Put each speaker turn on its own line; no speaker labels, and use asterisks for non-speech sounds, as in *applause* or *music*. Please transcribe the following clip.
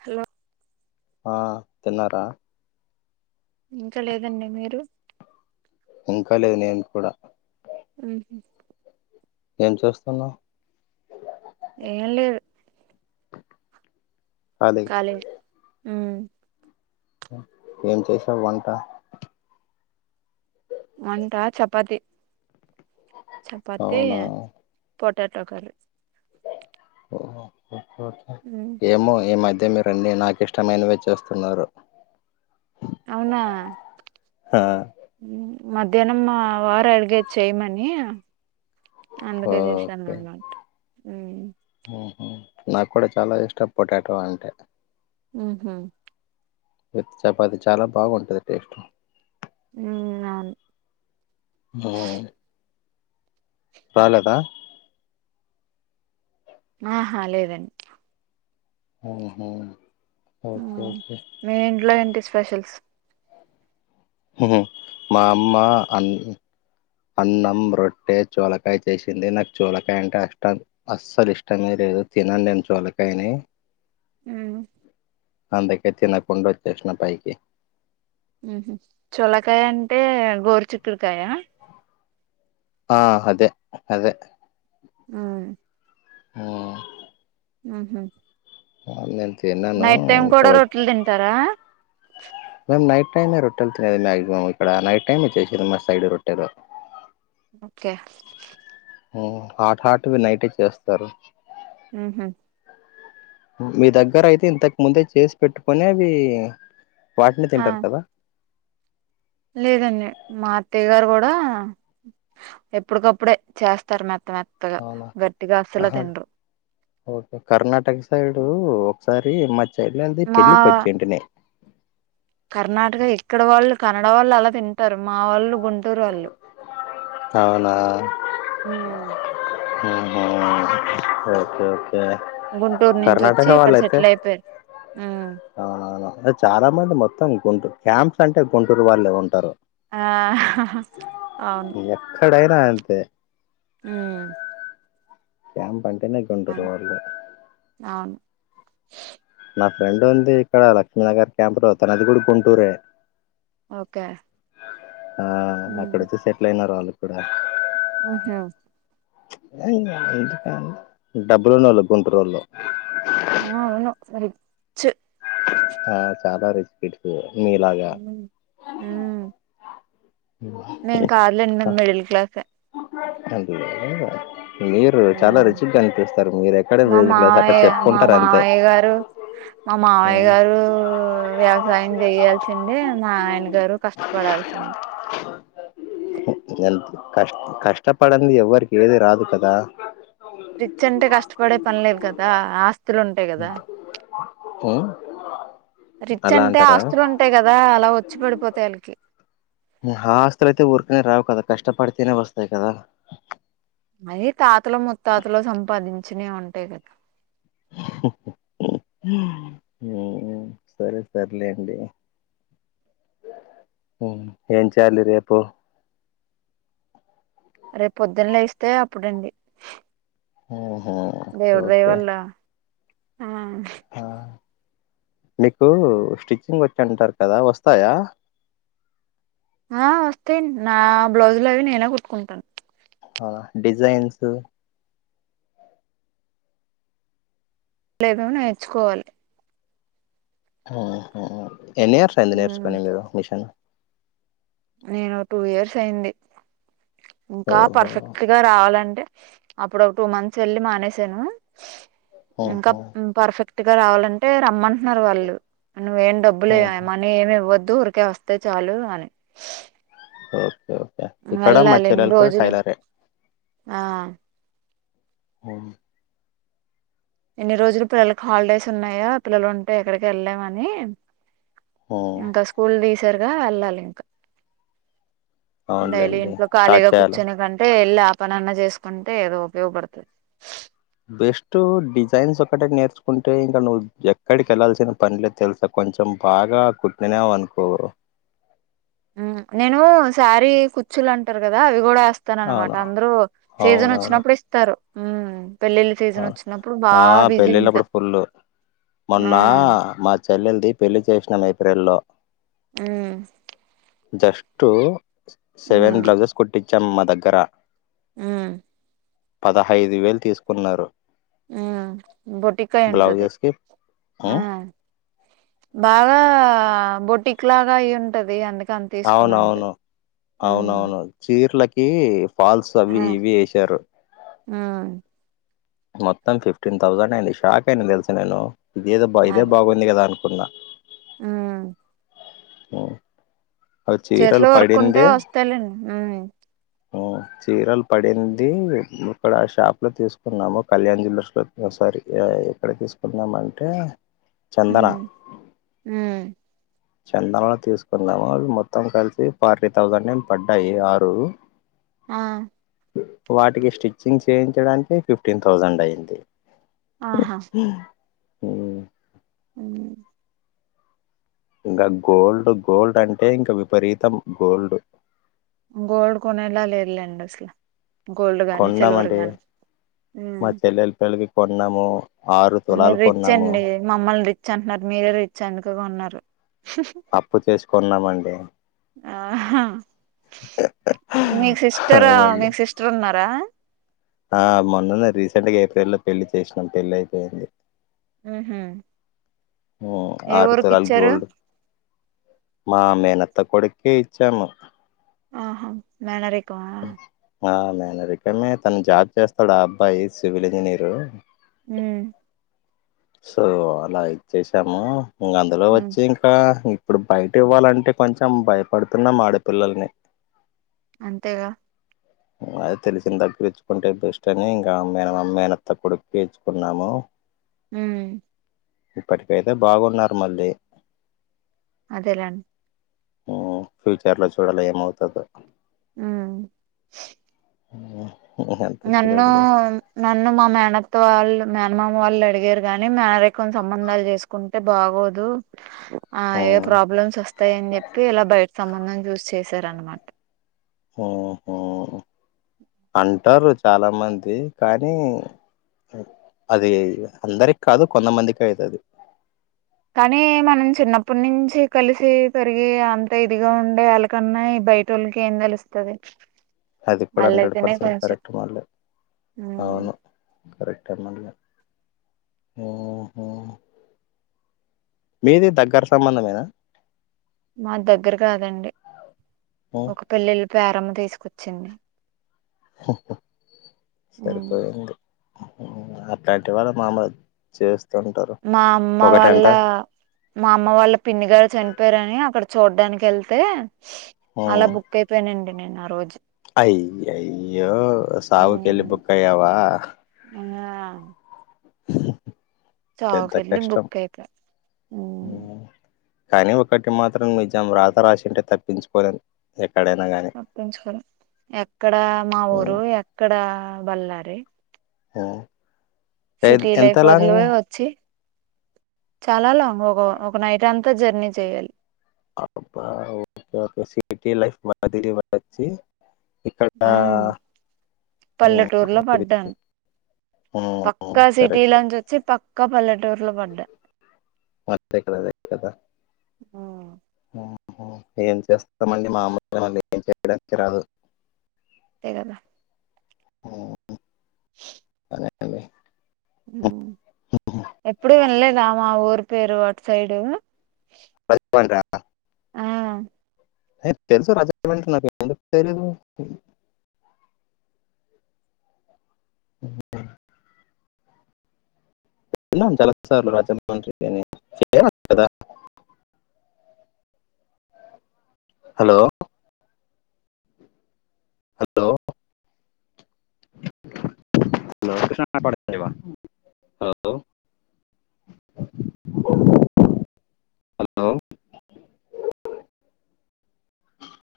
Hello
ఆ తిన్నారా
ఇంకా లేదండి మీరు
ఇంకా లేదు నేను కూడా
అ
ఏం చేూస్తున్నావు్
ఏం లేదు
ఖాళీ
కాాల
ఏం చేసా వంట
వంట చపాతి చపాతిీ
అవునా
పొటాటోకాలు
ఓ
ఉమ్
ఏమ ఏ మా అయితే మీరు అన్ని నాకు ఇష్టమైనవిే చేస్తున్నారు
అవునా
ఆ
మధ్యాహ్నం వారం అడిగేది చేయమని అందుకే చేశాను
ఓకే
అన్నమాట
ఉహు నాకు కూడా చాలా ఇష్టం పొటాటో అంటే
ఉహు
చపాతి చాలా బాగుంటుంది
ఉమ్ అవును
ఆ రాలేదా?
ఆహా లేదండి.
ఆహా
మీ ఇంట్లో ఏంటి స్పెషల్స్?
ఉహ్ మా అమ్మ అన్ అన్నం, రొట్టె, చోలకాయ చేసింది నాకు చూలకాయ అంటే అష్ట అస్సలు ఇష్టమే లేదు దు తినను నేను చోలకాయని
ఉమ్
అందుకే తినకుండా వచ్చేసిన పైకి
ఉ చోలకాయ అంటే గోరుచుక్కుడుకాయ?
ఆ అదే అదే
ఆ
ఆ
ఆహ
ఆ నేన్ తిన్నాను, ఇంకా వచ్
రొట్టెలు తింటారా
మేం నైట్ టైమే రొట్టెలు తినేది మాక్సిమం, ఇక్కడ నైట్ టైమ్ వచ్చేసింది మా సైడురొట్టెలు
ఓకే
హాట్ హాట్ గా నైటె చేస్తారు.
ఉహు
మీ దగ్గర అయితే ఇంతకు ముందే చేసి పెట్టుకొనవి వాటిని
హా
తింటారు కదా?
లేదండి మా అత్తయ్య గారు కూడా ఎప్పుడుకప్పుడే చేస్తారు మా మెత్త మెత్తగా
అవునా
గట్టిగా అస్సలు
ఆహా
తినరు
ఓకే కర్ణాటక సైడు ఒకసారి మా చెల్లెది
మా
పెళ్ళికి వచ్చింటిని
కర్ణాటక ఇక్కడ వాళ్ళు కన్నడ వాళ్ళు అలా తింటారు, మా వోళ్ళు గుంటూరు ఓళ్ళు
అవునా
ఉమ్
ఉహు ఓకే ఓకే
గుంటూరు నుంచి వచ్చి
కర్ణాటక
ఇక్కడ సెటిల్ అయిపోయిరు ఉమ్
ఆహా అవును చాలా మంది మొత్తం గుంటూరు క్యాంప్స్ అంటే గుంటూరు వాళ్ళే ఉంటారు
ఆహాహా అవున్
కుడా అంతే
ఉమ్
క్యాంప్ అంటేనే గుంటూరు
అన్
వాళ్ళు
అవును
నా ఫ్రెండ్ ఉంది ఇక్కడ లక్ష్మీనగర్ క్యాంప్ లో తనది కూడా గుంటూరే.
ఓకే
ఆ అక్కడ వచ్చి సెటిల్ అయినారు వాళ్ళు ఇప్పుడు
ఆహా
డబ్బులున్నోళ్ళు గుంటూరోళ్ళు
చ్
ఆ చాలా రిచ్ కిడ్స్ మీలాగా
ఉమ్ మేము కాదులెండి, మేమ్ మిడిల్ క్లాసె
త లేదు మీరు చాలా
ఉమ్
రిచిక్గా కనిపిస్తారు మీరు ఎక్కడ
మా
మ్యూజక్ క్లాస్ అట్ట
మావయ్య మా
చెప్పుకుంటారు అంతే
మావయ్య గారు మా మావయ్య
ఉమ్.
గారు వ్యవసాయం చేయల్సిందే మా ఆయన గారు కష్టపడాల్సింది
ఎంత కష్ట కష్టపడంది ఎవరికి ఏది రాదు కదా
రిచ్ అంటే కష్టపడే పనిలేదు కదా ఆ
ఉ
రిచ్ అంటే ఆస్తులు ఉంటాయి కదా అలా వచ్చి పడిపోతాయి వాళ్ళకి
ఆస్తులు అయితే ఊరికనే రావు కదా కష్టపడితేనే వస్తాయి కదా
అయి తాతల ముత్తాతలో సంపాదించినవి ఉంటాయి కదా
ఉ సరే సర్లేండి ఏం చేయాలి రేపు
రేపొద్దున్న లేేస్తే అప్పుడండి
ఉ
దేవుడు దైవల్ల
ఆ మీకు స్టిచ్చింగ్ వచ్చు అంటారు కదా వస్తాయా
ఆ వస్తాయి నా బ్లౌజ్లు అవి నేనే కుట్టుకుంటాను
ఆ డిజైన్స్
లేదు నేర్చుకోవాలి
ఎన్ని ఇయర్స్ అయింది నేర్చుకొని మీరు మిషన్
నేను టూ ఇయర్స్ అయింది. ఇంకా
ఓహో
పర్ఫెక్ట్ గా రావాలంటే అప్పుడు ఒక టూ మంత్స్ వెళ్ళి మానేసాను ఇంకా
ఉహు
పర్ఫెక్ట్ గా రావాలంటే రమ్మంటున్నారు వాళ్ళు నువ్వే ఏం డబ్బులు
ఉహు
మనీ ఏమి ఇవ్వద్దు ఊరికే వస్తే చాలు అన
ఓకే ఓకే ఇక్కడ మా
వెళ్ళాలి ఎన్ని
చెల్లలు కూడా
రోజులు
టైలరే
ఆ
హ
ఎన్ని రోజులు పిల్లలకి హాలిడేస్ ఉన్నాయా పిల్లలు ఉంటే ఎక్కడికి వెళ్ళామని
ఉమ్
ఇంకా స్కూల్ తీసారుగా వెళ్ళాలి ఇంకా డైలీ
అవునులేండి
ఇంట్లో
స్టార్ట్
ఖాళీగా
చేయాలా
కూర్చని కంటే ఇలా ఆపనన్న చేసుకుంటే ఏదో ఉపయోగపడుతది
బెస్ట్ డిజైన్స్ ఒకటి నేర్చుకుంటే ఇంకా నువ్వు ఎక్కడికి వెళ్ళాల్సిన పనిలే తెలుసా కొంచెం బాగా కుట్టినవ అనుకో
నేను సారీ కుచులం రు కదా అవి కూడా వేస్తాన అనమాట
అవును
అందరూ సీజన్
అవునవును
వచ్చినప్పుడు ఇస్తారు పెళ్లిళ్ళ సీజన్
అవును
వచ్చినప్పుడు బా బిజీ ఉంటా ఆ
మన్న మా చెల్లెది పెళ్లి చేసినాను ఏప్రిల్లో
ఉ
జస్ట్ సెవెన్ బ్లౌజెస్ కుట్టించాం మా దగ్గర
ఉ
పదహైదు వేలు తీసుకున్నారు
ఉ బొటిక్ అయి ఉంటది
బ్లౌజెస్ కి
ఆ
ఉమ్,
బాగా బొటిక్ లాగా అయి ఉంటది అందుక అంత తీసుకుని ఉంటది
అవునవును
మ్మ్
అవునవును చీరలకి ఫాల్స్ అవి ఇవి ఏసారు
ఆ
మొత్తం ఫిఫ్టీన్ థౌసండ్ అయింది షాక్ అయినా తెలుసు నేను ఇదేదో బ ఇదే బాగుంది కదా అనుకున్నా
ఆ
అ చీరలు
చేతిలో వర్క్ ఉంటే
పడిందే
వస్తాయిలేండి మ్మ్
ఆ చీరలు పడింది ఇక్కడ షాప్ లో తీసుకున్నాము కళ్యాణ్ జూలర్స్ లో సారి ఏ ఏక్కడ తీసుకుందామంటే
హ హ
చందంలో తీసుకుందాము అవి మొత్తం కలిసి ఫార్టీ థౌజండ్ ఏం పడ్డాయి ఆరు
ఆ
వాటికి స్టిచ్చింగ్ చేయించడానికి ఫిఫ్టీన్ థౌజండ్ అయింది
ఆహా
ఉ
ఉ
ఇంకా గోల్డ్ గోల్డ్ అంటే ఇంకా విపరీతం గోల్డ్
గోల్డ్ కొనేలా లేదు లేండి అసలు గోల్డ్ గాని సిల్వర్
కొన్నామండి
గాని ఉమ్
మా చెల్లెల పెళ్లికి కొన్నాము ఆరు
మీరు
తులాలు
రిచ్
కొన్నాము
అండి మా మమ్మల్ని రిచ్ అంటున్నారు మీరే రిచ్ అందుకే కొన్నారు
అప్పు చేసి కొన్నామండి
ఆహ మీ సిస్టర్ ఆ మీ
మళ్ళీ
సిస్టర్ ఉన్నారా
ఆ మొన్నన్న రీసెంట్ గా ఏప్రిల్ లో పెళ్లి చేసినాం పెళ్లి అయిపోయింది
ఆహా
ఊ ఆరు తులాలు గోల్డ్ మా మేనత్త కొడుకే ఇచ్చాము
ఆహా మేనరికం
ఆ మేనరికమే తను జాబ్ చేస్తాడు ఆ అబ్బాయి సివిల్ ఇంజనీరు
హ
సో అలా ఇచ్చేసాము అందులో
ఉమ్
వచ్చి ఇంకా ఇప్పుడు బయట ఇవ్వాలంటే కొంచెం భయపడుతున్నాం ఆడపిల్లల్ని
అంతేగా
*inaudible* అది తెలిసిన దగ్గర తెచ్చుకుంటే బెస్ట్ అని ఇంకా మేనమా మేనత్త కొడుకే ఇచ్చుకున్నాము
హ
ఇప్పటికైతే బాగున్నారు మళ్ళీ
అదే లే
ఫ్యూచర్ లో చూడాల ఏమవుతదో
ఆ
అంతే
నన్ను
చూడండి
నన్ను మా మేనత్త వాళ్ళు మేనమామ వాళ్ళు అడిగారు కానీ మాది కొంచెం మందాలు చేసుకుంటే బాగోదు ఆ ఏ ప్రాబ్లమ్స్ వస్తాయని చెప్పి ఇలా బయట సంబంధం చూస్ చేసార అనమాట
ఆహ అంటారు చాలా మంది కానీ అది అందరికి కాదు కొంతమందికి అయితది
కానీ మనం చిన్నప్పటి నుంచి కలిసి పెరిగి అంత ఇదిగా ఉండే వాళ్ళకన్నా బైటోల్లకి ఏం తెలుస్తుది
అది కూడా హండ్రెడ్ పర్సెంట్ కరెక్ట్ వాళ్ళే
ఉమ్
అవును కరెక్ట్ అన్నానులే ఓహో మీది దగ్గర సంబంధమేనా
మా దగ్గర కాదండి
ఉమ్,
ఒక పెళ్ల్లిళ ద్వరమ తీసుకొచ్చింది ఉమ్
సరిపోయింది అట్లాంటి వాళ్ళ మామలుగా చేస్త
మా అమ్మ వాళ్ళ మా అమ్మ వాళ్ళ పిన్ని గారు చనిపోయారని అక్కడ చూడడానికి వెళ్తే అలా బుక్ అయిపోయినండి నేను ఆ రోజు
అయ్య అయ్యో సావుకిలి
ఉమ్
బుక్కయ్యవా
ఆ
పెద్ద
చావుకెళ్ళి
కష్టం
బుక్ అయిపోయా ఉమ్
కానీ ఒకటి మాత్రం నిజం రాత రాసిింటే తప్పించుకోలేను
ప్పంచుకోాల ఎక్కడ మా
ఉమ్
ఊరు ఎక్కడ బల్ళారి
ఆ
సిటీ లైఫ్ వొదలే వచ్చి చాలా లాంగ్ ఒక ఒక నైట్ అంతా జర్నీ చేయాలి
అబాటీఫ మాది మ
ఆ
ఉమ్
పల్లెటూరులో పడ్డాను
ఉమ్
పక్కా
కరెక్ట్
సిటీలోంచి వచ్చి పక్కా పల్లెటూరులో పడ్డా
క్కడ కద
ఉ
ఏం చేస్తామండి మామలుగా మళ్ళీ ఏం చేయడానికి రాదు
స కదా
ఆ అే
ఎప్పుడు వినలేదమా ఊరు పేరు అటు సైడు ఆ
అ తెలుసు రాజా తెలుదు ఉ చాలాార్లు రాజమ కదా హలో హలో హలో కష్ణ పడవా హలో హలో